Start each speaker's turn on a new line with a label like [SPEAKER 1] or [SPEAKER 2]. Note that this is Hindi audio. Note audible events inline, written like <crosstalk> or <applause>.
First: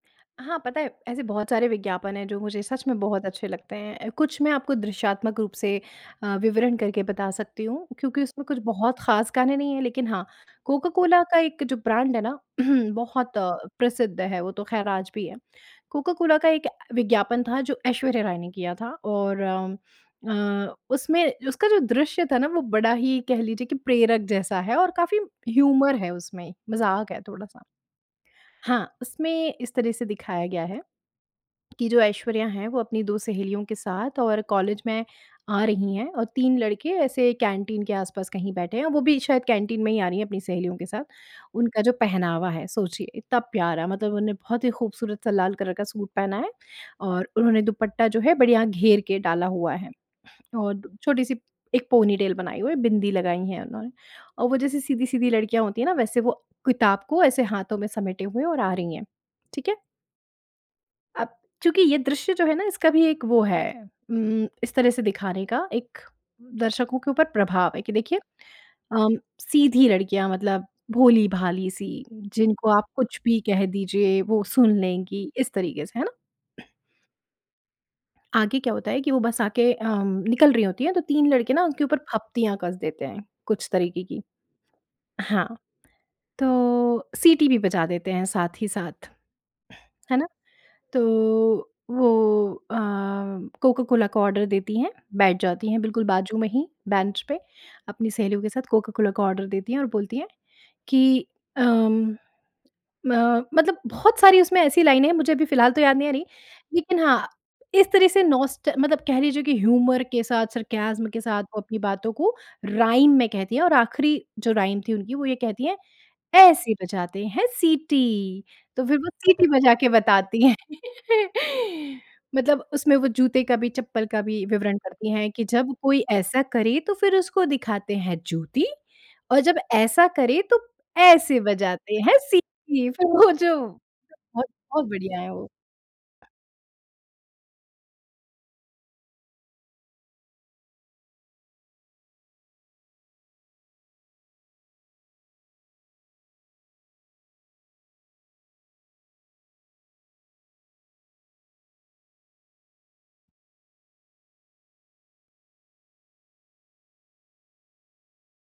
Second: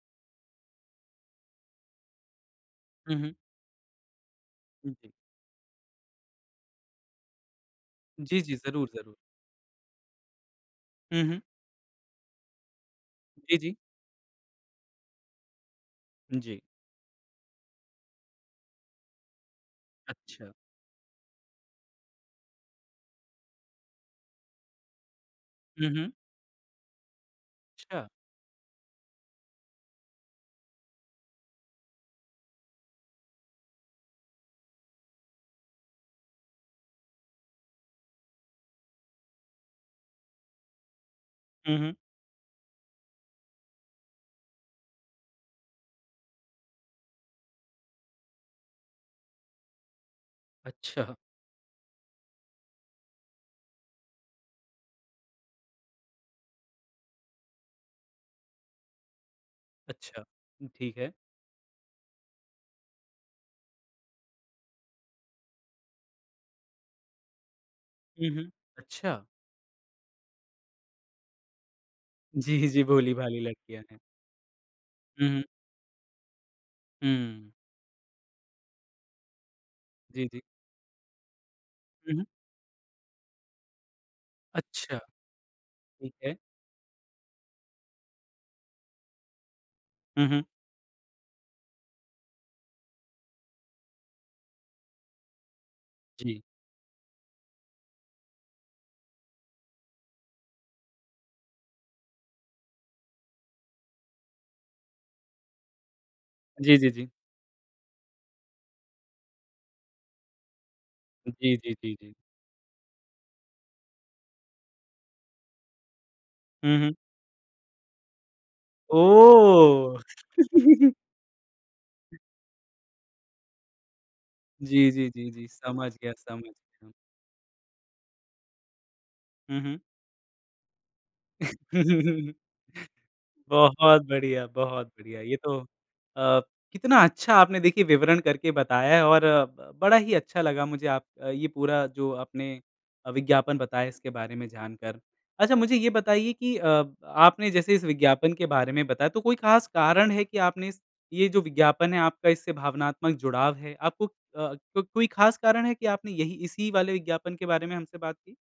[SPEAKER 1] हाँ पता है, ऐसे बहुत सारे विज्ञापन हैं जो मुझे सच में
[SPEAKER 2] हुँ,
[SPEAKER 1] बहुत
[SPEAKER 2] हुँ।
[SPEAKER 1] अच्छे लगते हैं। कुछ मैं आपको दृश्यात्मक रूप से अ, विवरण करके बता सकती हूँ। क्योंकि
[SPEAKER 2] जी,
[SPEAKER 1] उसमें
[SPEAKER 2] जी
[SPEAKER 1] कुछ
[SPEAKER 2] ज़रूर,
[SPEAKER 1] बहुत
[SPEAKER 2] ज़रूर।
[SPEAKER 1] खास गाने नहीं है लेकिन हाँ कोका-कोला
[SPEAKER 2] हुँ,
[SPEAKER 1] का
[SPEAKER 2] हुँ।
[SPEAKER 1] एक जो ब्रांड है ना <clears throat> बहुत अ,
[SPEAKER 2] जी, जी।
[SPEAKER 1] प्रसिद्ध है। वो तो खैर आज भी है। कोका-कोला का
[SPEAKER 2] जी।
[SPEAKER 1] एक विज्ञापन था जो ऐश्वर्या राय ने किया था। और अम,
[SPEAKER 2] अच्छा।
[SPEAKER 1] म्म उसमें उसका जो दृश्य था ना वो बड़ा ही कह लीजिए कि प्रेरक जैसा है और काफ़ी
[SPEAKER 2] हुँ,
[SPEAKER 1] ह्यूमर है
[SPEAKER 2] हुँ।
[SPEAKER 1] उसमें, मज़ाक है थोड़ा-सा।
[SPEAKER 2] अच्छा।
[SPEAKER 1] हाँ, उसमें इस तरह से दिखाया गया है कि जो ऐश्वर्या हैं वो अपनी 2 सहेलियों के साथ और कॉलेज में आ रही हैं और 3 लड़के ऐसे कैंटीन के आस-पास कहीं बैठे हैं, वो भी शायद कैंटीन में ही आ रही हैं अपनी सहेलियों के साथ।
[SPEAKER 2] हुँ,
[SPEAKER 1] उनका जो
[SPEAKER 2] हुँ।
[SPEAKER 1] पहनावा है सोचिए इतना प्यारा मतलब उन्होंने बहुत ही खूबसूरत सा लाल कलर का सूट पहना है और उन्होंने दुपट्टा जो है बढ़िया घेर के डाला हुआ है। और
[SPEAKER 2] अच्छा।
[SPEAKER 1] छोटी-सी एक पोनीटेल बनाई हुई है बिंदी लगाई है उन्होंने। और वो जैसे सीधी-सीधी लड़कियाँ होती है ना वैसे वो किताब को ऐसे हाथों में समेटे हुए हैं और आ रही है, ठीक है।
[SPEAKER 2] अच्छा। ठीक है।
[SPEAKER 1] अब चूँकि ये दृश्य जो है ना इसका भी एक वो है उम, इस तरह से दिखाने का एक दर्शकों के ऊपर प्रभाव है, कि देखिए
[SPEAKER 2] हुँ, हुँ।
[SPEAKER 1] अम,
[SPEAKER 2] अच्छा।
[SPEAKER 1] सीधी लड़कियाँ मतलब भोली-भाली सी
[SPEAKER 2] जी,
[SPEAKER 1] जिनको
[SPEAKER 2] जी
[SPEAKER 1] आप कुछ
[SPEAKER 2] भोली-भाली
[SPEAKER 1] भी कह
[SPEAKER 2] लड़कियाँ हैं।
[SPEAKER 1] दीजिए वो सुन
[SPEAKER 2] हुँ,
[SPEAKER 1] लेंगी
[SPEAKER 2] हुँ।
[SPEAKER 1] इस तरीके से, है ना।
[SPEAKER 2] हुँ।
[SPEAKER 1] आगे क्या होता है कि वो बस आके अम,
[SPEAKER 2] जी, जी।
[SPEAKER 1] निकल रही होती हैं तो 3 लड़के ना उनके ऊपर
[SPEAKER 2] हुँ, हुँ।
[SPEAKER 1] फब्तियाँ कस देते हैं, कुछ तरीके की।
[SPEAKER 2] अच्छा।
[SPEAKER 1] हाँ।
[SPEAKER 2] ठीक है।
[SPEAKER 1] तो सीटी भी बजा देते हैं साथ ही साथ, है ना।
[SPEAKER 2] हुँ, हुँ।
[SPEAKER 1] तो वो अ, कोका-कोला का ऑर्डर देती हैं, बैठ जाती हैं बिल्कुल बाजू
[SPEAKER 2] जी।
[SPEAKER 1] में ही बेंच पे। अपनी सहेलियों के साथ कोका-कोला का ऑर्डर देती हैं और बोलती है कि अम, म मतलब बहुत सारी उसमें ऐसी लाइनें हैं मुझे अभी फिलहाल तो याद नहीं आ रही,
[SPEAKER 2] जी, जी,
[SPEAKER 1] लेकिन
[SPEAKER 2] जी।
[SPEAKER 1] हाँ, इस तरह से नॉस्ट मतलब कह लीजिए कि ह्यूमर के साथ सरकैज़म के साथ
[SPEAKER 2] जी,
[SPEAKER 1] वो
[SPEAKER 2] जी,
[SPEAKER 1] अपनी
[SPEAKER 2] जी,
[SPEAKER 1] बातों
[SPEAKER 2] जी।
[SPEAKER 1] को राइम में कहती है और आखिरी जो राइम थी उनकी वो ये कहती हैं ऐसे
[SPEAKER 2] हुँ, हुँ।
[SPEAKER 1] बजाते हैं सिटी। तो फिर वो सीटी बजा के
[SPEAKER 2] ओह!
[SPEAKER 1] बताती है।
[SPEAKER 2] <laughs>
[SPEAKER 1] <laughs> मतलब उसमें वो जूते का भी, चप्पल का भी, विवरण
[SPEAKER 2] जी, जी,
[SPEAKER 1] करती है
[SPEAKER 2] जी,
[SPEAKER 1] कि
[SPEAKER 2] जी।
[SPEAKER 1] जब
[SPEAKER 2] समझ
[SPEAKER 1] कोई
[SPEAKER 2] गया,
[SPEAKER 1] ऐसा
[SPEAKER 2] समझ गया।
[SPEAKER 1] करे
[SPEAKER 2] हुँ।
[SPEAKER 1] तो फिर उसको दिखाते हैं जूती और जब
[SPEAKER 2] हुँ, हुँ।
[SPEAKER 1] ऐसा करे तो ऐसे बजाते हैं
[SPEAKER 2] <laughs>
[SPEAKER 1] सीटी। फिर वो जो बहुत
[SPEAKER 2] बहुत बढ़िया,
[SPEAKER 1] बहुत
[SPEAKER 2] बहुत
[SPEAKER 1] बढ़िया
[SPEAKER 2] बढ़िया।
[SPEAKER 1] है
[SPEAKER 2] ये
[SPEAKER 1] वो।
[SPEAKER 2] तो अ, कितना अच्छा आपने देखिए विवरण करके बताया और ब बड़ा ही अच्छा लगा मुझे आप ये पूरा जो आपने अ, विज्ञापन बताया इसके बारे में जान कर। अच्छा मुझे ये बताइए कि अ, आपने जैसे इस विज्ञापन के बारे में बताया तो कोई खास कारण है कि आपने इस ये जो विज्ञापन है आपका इससे भावनात्मक जुड़ाव है? आपको अ, क कोई खास कारण है कि आपने यही इसी वाले विज्ञापन के बारे में हमसे बात की?